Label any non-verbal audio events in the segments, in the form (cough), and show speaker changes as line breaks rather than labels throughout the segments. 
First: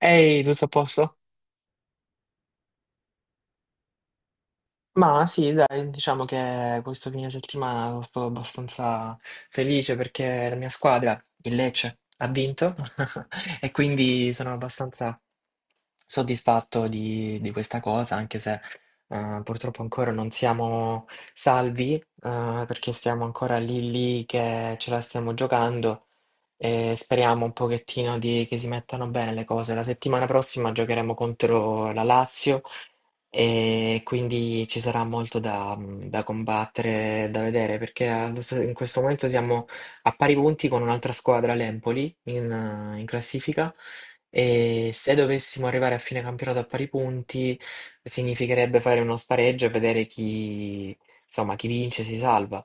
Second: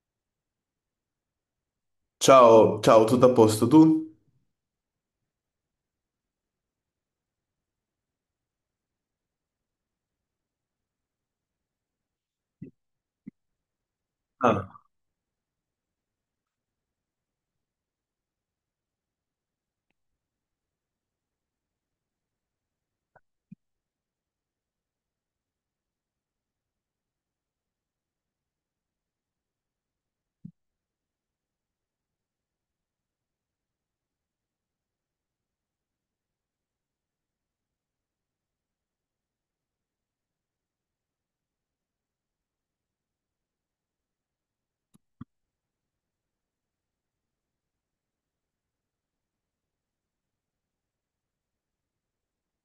Ehi, tutto a posto?
Ciao, ciao, tutto a posto tu?
Ma sì, dai, diciamo che questo fine settimana sono stato abbastanza felice perché la mia squadra, il Lecce, ha vinto (laughs) e quindi sono
Ah,
abbastanza soddisfatto di questa cosa, anche se purtroppo ancora non siamo salvi, perché stiamo ancora lì lì che ce la stiamo giocando. E speriamo un pochettino che si mettano bene le cose. La settimana prossima giocheremo contro la Lazio e quindi ci sarà molto da combattere, da vedere, perché in questo momento siamo a pari punti con un'altra squadra, l'Empoli, in classifica. E se dovessimo arrivare a fine campionato a pari punti, significherebbe fare uno spareggio e vedere chi, insomma, chi vince si salva.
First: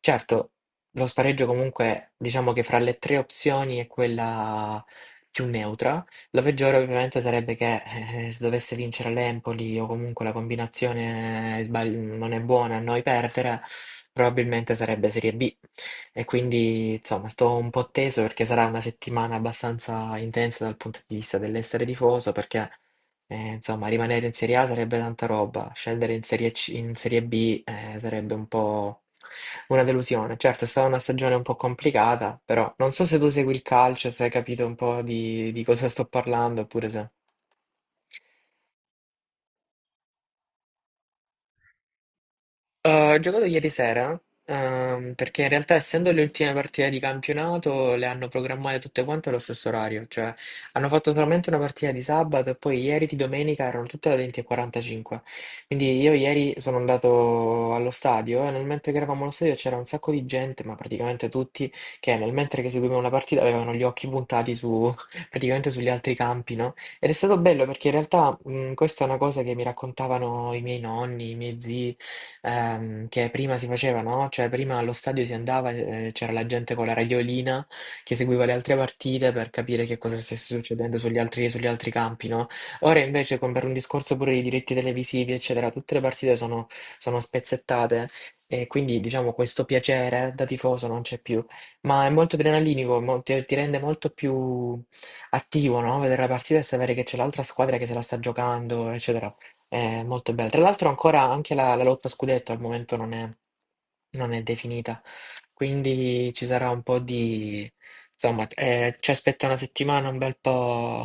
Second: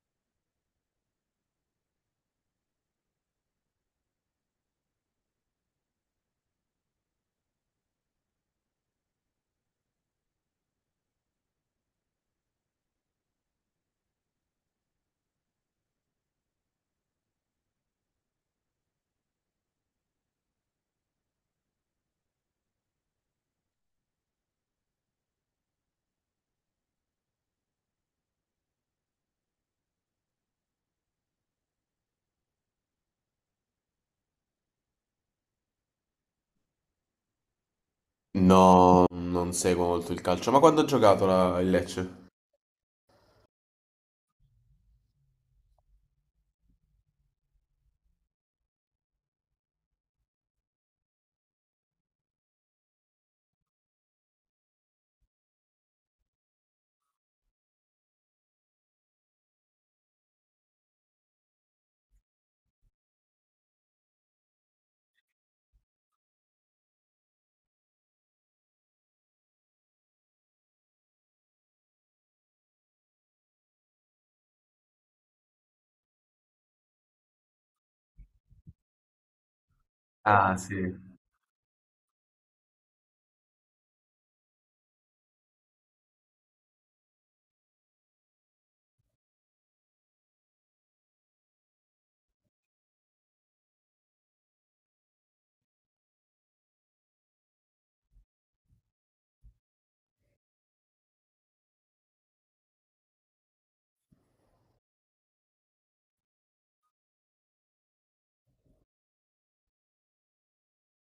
Certo, lo spareggio comunque, diciamo che fra le tre opzioni è quella più neutra. La peggiore ovviamente sarebbe che se dovesse vincere l'Empoli o comunque la combinazione non è buona a noi perdere, probabilmente sarebbe Serie B. E quindi, insomma, sto un po' teso perché sarà una settimana abbastanza intensa dal punto di vista dell'essere tifoso, perché insomma, rimanere in Serie A sarebbe tanta roba, scendere in Serie B, sarebbe un po' una delusione. Certo, è stata una stagione un po' complicata, però non so se tu segui il calcio, se hai capito un po' di cosa sto parlando, oppure se...
no, non seguo molto il calcio. Ma quando ha giocato il Lecce?
Ho giocato ieri sera, perché in realtà essendo le ultime partite di campionato le hanno programmate tutte quante allo stesso orario, cioè hanno fatto solamente una partita di sabato e poi ieri di domenica erano tutte alle 20:45. Quindi io ieri sono andato allo stadio e nel mentre che eravamo allo stadio c'era un sacco di gente, ma praticamente tutti, che nel mentre che seguivano la partita avevano gli occhi puntati su, (laughs) praticamente sugli altri campi, no? Ed è stato bello perché in realtà questa è una cosa che mi raccontavano i miei nonni, i miei zii, che prima si faceva, no? Cioè prima allo stadio si andava, c'era la gente con la radiolina che seguiva le altre partite per capire che cosa stesse
Ah, sì.
succedendo sugli altri campi, no? Ora invece con, per un discorso pure di diritti televisivi, eccetera, tutte le partite sono spezzettate e quindi diciamo questo piacere da tifoso non c'è più, ma è molto adrenalinico, ti rende molto più attivo, no? Vedere la partita e sapere che c'è l'altra squadra che se la sta giocando, eccetera. È molto bella. Tra l'altro ancora anche la lotta a scudetto al momento non è definita, quindi ci sarà un po' di... Insomma, ci aspetta una settimana un bel po'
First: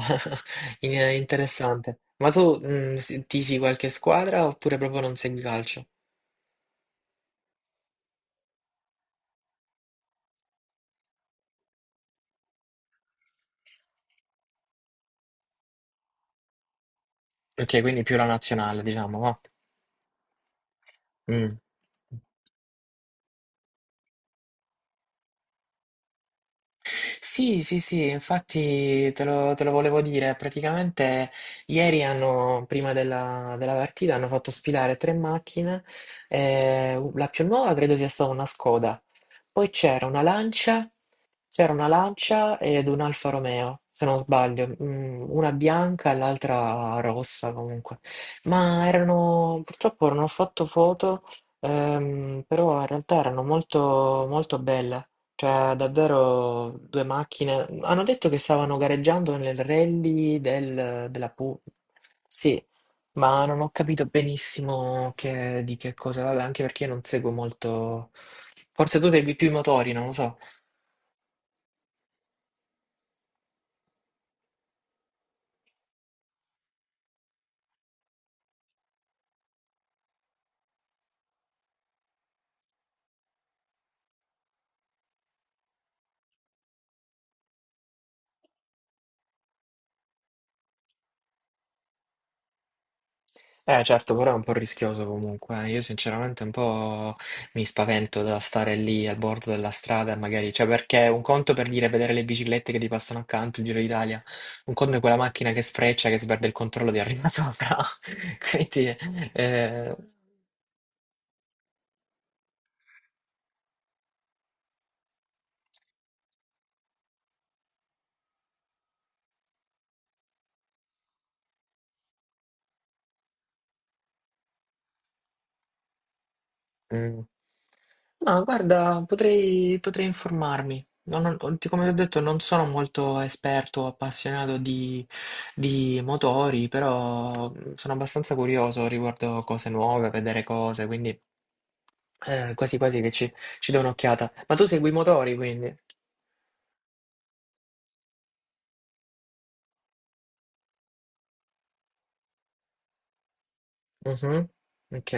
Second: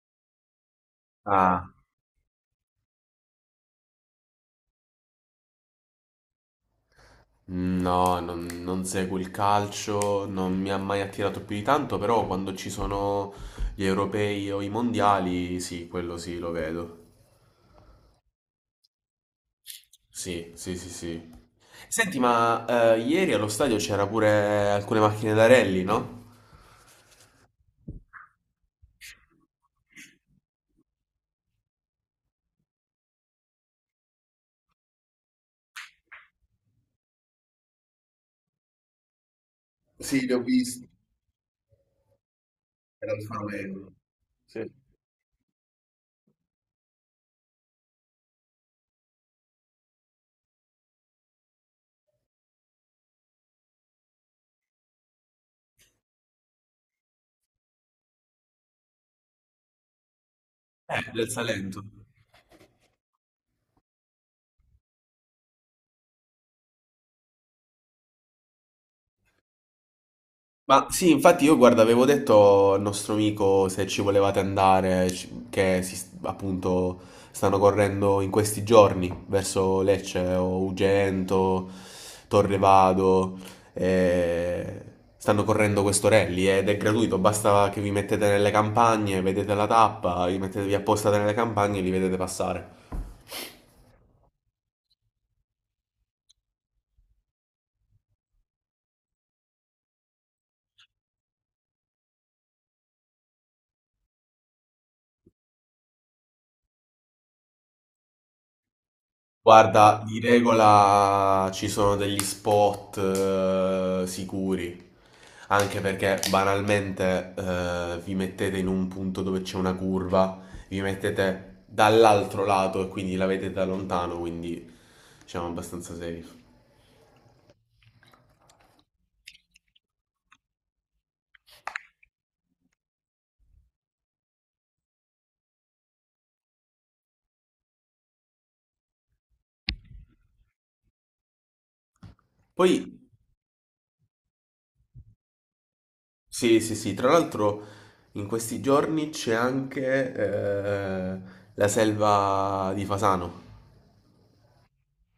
(laughs)
Ah,
interessante. Ma tu, tifi qualche squadra oppure proprio non segui calcio?
no, non seguo il calcio, non mi ha mai attirato più di tanto, però quando ci sono gli europei o i mondiali, sì, quello sì, lo vedo.
Ok, quindi più la nazionale, diciamo, va.
Sì, sì, sì, sì.
Mm.
Senti, ma ieri allo stadio c'era pure alcune macchine da rally, no?
Sì, sì, sì, infatti te lo volevo dire. Praticamente ieri hanno, prima della partita, hanno fatto sfilare tre macchine. Eh, la più nuova credo sia stata una Skoda. Poi
Sì, li ho visti,
C'era una Lancia ed un
era
Alfa
Alfa
Romeo,
Romeo.
se non
Sì.
sbaglio, mm, una bianca e l'altra rossa comunque. Ma erano, purtroppo non ho fatto foto, però in realtà erano molto, molto belle. Cioè, davvero due macchine. Hanno detto che stavano gareggiando nel rally della
Del
Pu.
Salento.
Sì, ma non ho capito benissimo di che cosa. Vabbè, anche perché io non seguo molto. Forse tu segui più i motori, non lo so.
Ma sì, infatti io guarda, avevo detto al nostro amico se ci volevate andare, appunto stanno correndo in questi giorni verso Lecce o Ugento, Torrevado, eh, stanno correndo quest'Orelli ed è gratuito, basta che vi mettete nelle campagne, vedete la tappa, vi mettetevi apposta nelle campagne e li vedete passare.
Eh certo, però è un po' rischioso comunque. Io sinceramente un po' mi spavento da stare lì al bordo della strada, magari, cioè perché un conto per dire vedere le biciclette che ti passano accanto, il Giro d'Italia, un conto è quella macchina che sfreccia, che si perde il controllo di arriva sopra. (laughs) Quindi, eh,
Guarda, di regola ci sono degli spot sicuri, anche perché banalmente vi mettete in un punto dove c'è una curva, vi mettete dall'altro lato e quindi la vedete da lontano, quindi siamo abbastanza safe.
mm. Ma guarda, potrei, potrei informarmi. Come ti ho detto, non sono molto esperto o appassionato di motori, però sono abbastanza curioso riguardo cose nuove, vedere cose, quindi
Poi,
quasi quasi che ci do un'occhiata. Ma tu segui i motori, quindi?
sì, sì, sì, tra l'altro in questi giorni c'è anche la selva di Fasano,
Mhm. Ok.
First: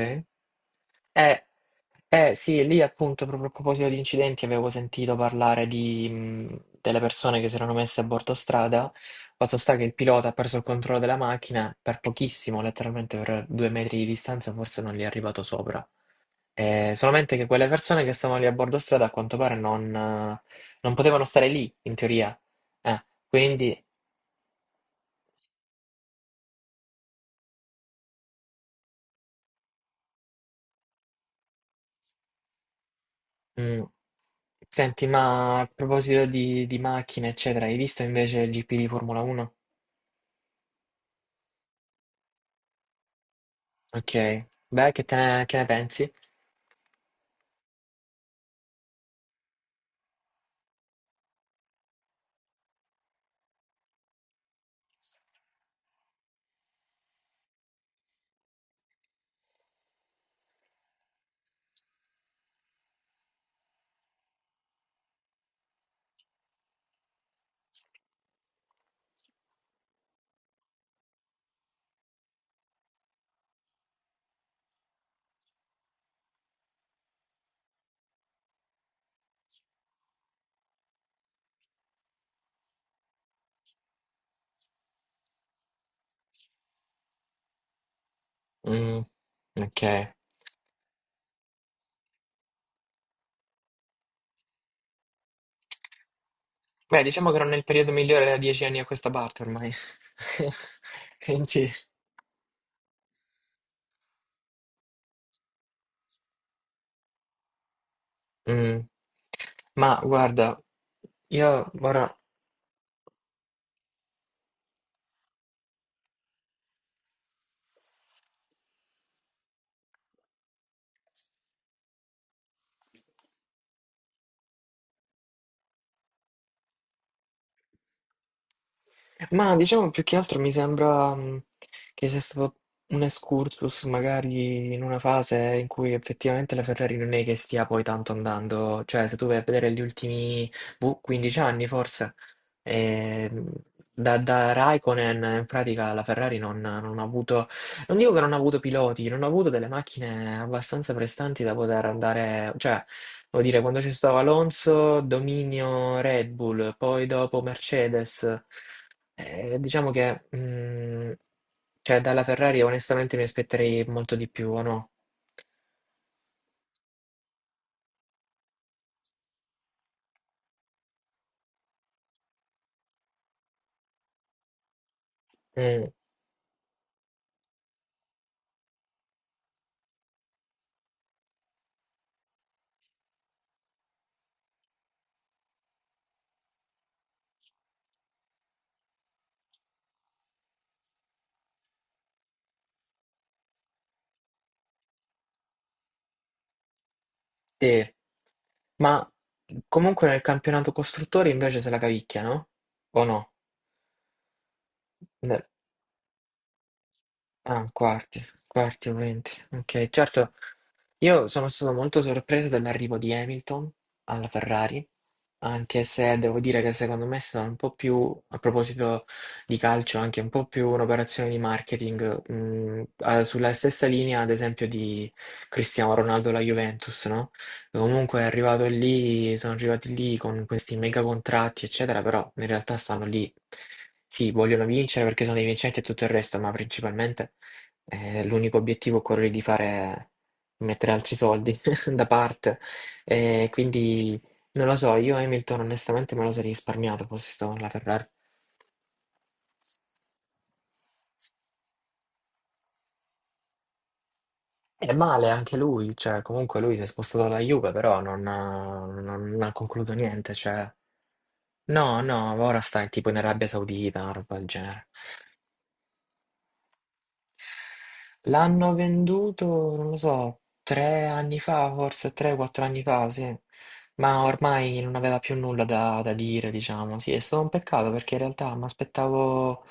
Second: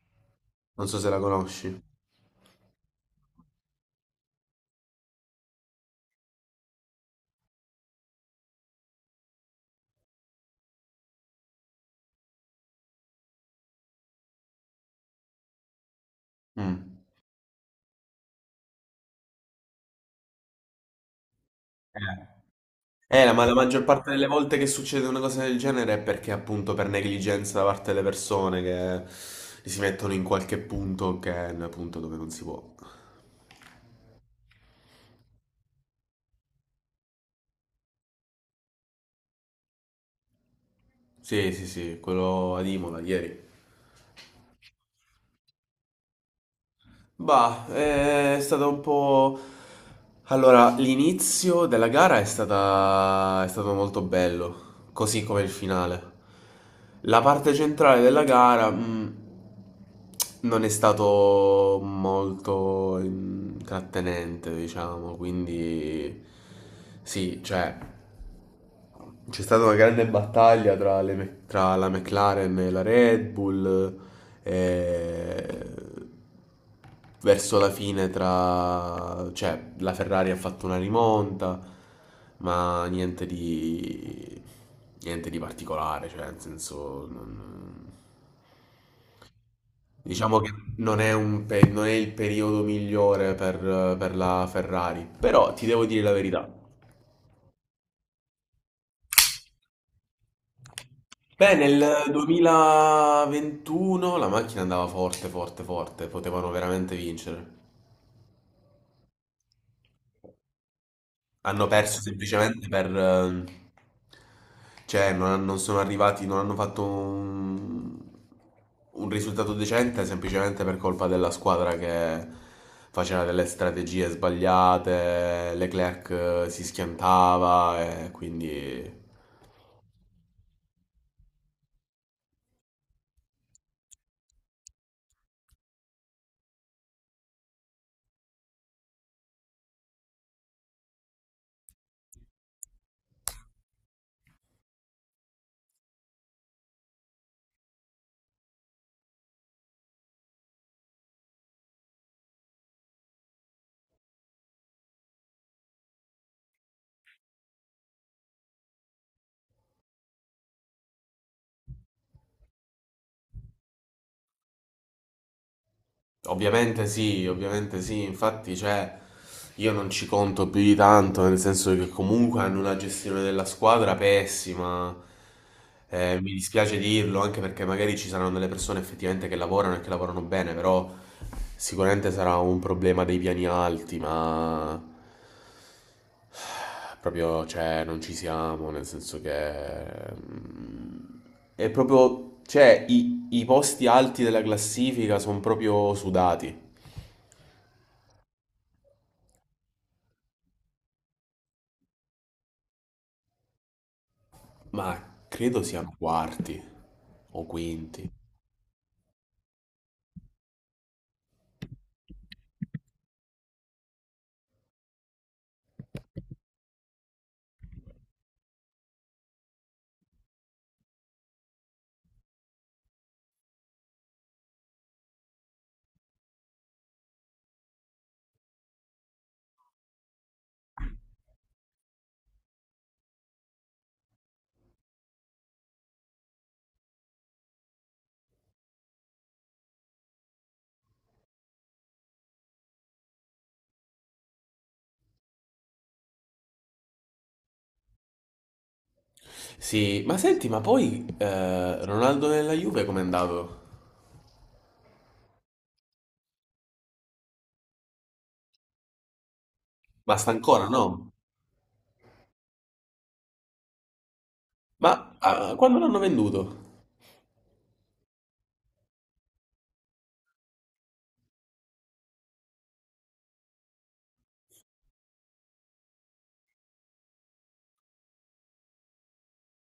non so se la
Eh,
conosci.
eh, sì, lì appunto proprio a proposito di incidenti avevo sentito parlare di, delle persone che si erano messe a bordo strada. Fatto sta che il pilota ha perso il controllo della macchina per pochissimo, letteralmente per due metri di distanza, forse non gli è arrivato sopra.
Mm.
Solamente che quelle persone che stavano lì a bordo strada a quanto pare non potevano stare lì, in teoria.
Ma la
Quindi,
maggior parte delle volte che succede una cosa del genere è perché appunto per negligenza da parte delle persone che si mettono in qualche punto che è un punto dove non si può.
mh, senti, ma a proposito di macchine, eccetera, hai visto invece il GP di Formula 1?
Sì, sì, sì, quello ad Imola ieri.
Ok, beh, che ne pensi?
Bah, è stato un po'. Allora, l'inizio della gara è stata, è stato molto bello, così come il finale. La parte centrale della gara, mm, non è stato molto intrattenente, diciamo, quindi. Sì, cioè. C'è stata una grande battaglia tra, tra la McLaren e la Red Bull, eh, verso la fine tra, cioè, la Ferrari ha fatto una rimonta, ma niente di, niente di particolare, cioè, nel senso, non.
Mm, ok.
Diciamo che non è il periodo migliore per la Ferrari, però ti devo dire la verità.
Beh, diciamo che non è il periodo migliore da dieci anni a questa parte ormai. (laughs)
Beh,
Quindi,
nel 2021 la macchina andava forte, forte, forte, potevano veramente vincere.
mm. Ma guarda,
Hanno
io
perso
ora...
semplicemente per cioè, non sono arrivati, non hanno fatto un risultato decente semplicemente per colpa della squadra che faceva delle strategie sbagliate, Leclerc si schiantava e quindi.
Ma diciamo più che altro mi sembra, che sia stato un excursus magari in una fase in cui effettivamente la Ferrari non è che stia poi tanto andando, cioè se tu vai a vedere gli ultimi, boh, 15 anni forse, ehm, da Raikkonen in pratica la Ferrari non ha avuto, non dico che non ha avuto piloti, non ha avuto delle macchine abbastanza prestanti da poter andare, cioè... Vuol dire, quando c'è stato Alonso, dominio Red Bull, poi dopo Mercedes. Diciamo che, cioè, dalla Ferrari onestamente mi aspetterei molto di più, o no?
Ovviamente sì, infatti cioè, io non ci conto più di tanto, nel senso che comunque hanno una gestione della squadra pessima.
Mm,
Mi dispiace dirlo anche perché magari ci saranno delle persone effettivamente che lavorano e che lavorano bene, però sicuramente sarà un problema dei piani alti, ma proprio cioè, non ci siamo, nel senso che mm, è proprio, cioè i posti alti della classifica sono proprio sudati.
sì. Ma comunque nel campionato costruttori invece se la cavicchia, no? O no?
Ma
Ne-
credo siano quarti o
Ah,
quinti.
quarti, quarti o venti. Ok, certo. Io sono stato molto sorpreso dall'arrivo di Hamilton alla Ferrari, anche se devo dire che secondo me è stata un po' più, a proposito di calcio, anche un po' più un'operazione di marketing, sulla stessa linea, ad esempio, di Cristiano Ronaldo alla Juventus, no? Comunque è arrivato lì, sono arrivati lì con questi mega contratti, eccetera, però in realtà stanno lì, sì, vogliono vincere perché sono dei vincenti e tutto il resto, ma principalmente, l'unico obiettivo è quello di fare... Mettere altri soldi (laughs) da parte. Quindi non lo so, io Hamilton onestamente me lo sarei risparmiato fossi stato nella Ferrari.
Sì, ma senti, ma poi Ronaldo nella Juve com'è andato?
È male anche lui, cioè comunque lui si è spostato alla Juve, però non ha concluso
Ma sta
niente,
ancora,
cioè...
no?
No, no, ora sta tipo in Arabia Saudita, una roba del genere.
Ma ah, quando l'hanno venduto?
L'hanno venduto, non lo so, tre anni fa, forse tre, quattro anni fa, sì. Ma ormai non aveva più nulla da dire, diciamo. Sì, è stato un peccato perché in realtà mi aspettavo,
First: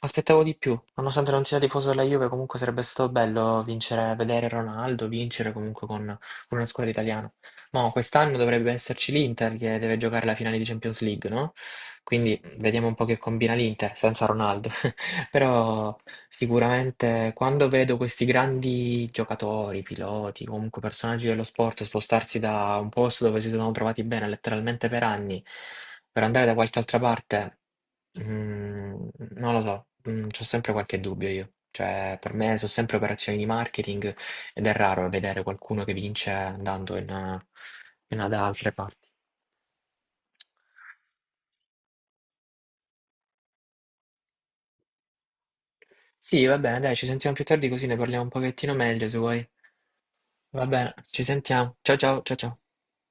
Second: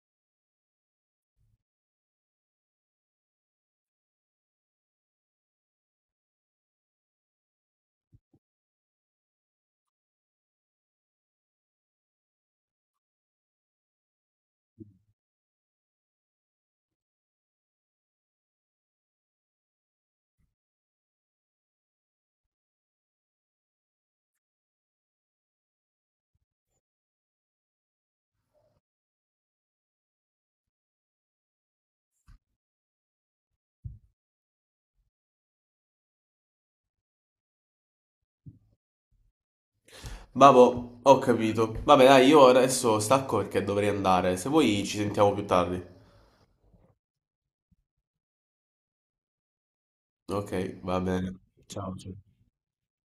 m'aspettavo di più. Nonostante non sia tifoso della Juve, comunque sarebbe stato bello vincere, vedere Ronaldo vincere comunque con una squadra italiana. Ma quest'anno dovrebbe esserci l'Inter che deve giocare la finale di Champions League, no? Quindi vediamo un po' che combina l'Inter senza Ronaldo. Però sicuramente quando vedo questi grandi giocatori, piloti, comunque personaggi dello sport spostarsi da un posto dove si sono trovati bene letteralmente per anni per andare da qualche altra parte, mm, non lo so, c'ho sempre qualche dubbio io. Cioè, per me sono sempre operazioni di marketing ed è raro vedere qualcuno che vince andando da altre parti.
Vabbè, ho capito. Vabbè, dai, io adesso stacco perché dovrei andare. Se vuoi ci sentiamo più tardi.
Sì, va bene, dai, ci sentiamo più tardi così ne parliamo un pochettino meglio se vuoi.
Ok,
Va bene,
va
ci
bene.
sentiamo.
Ciao,
Ciao ciao
ciao.
ciao ciao.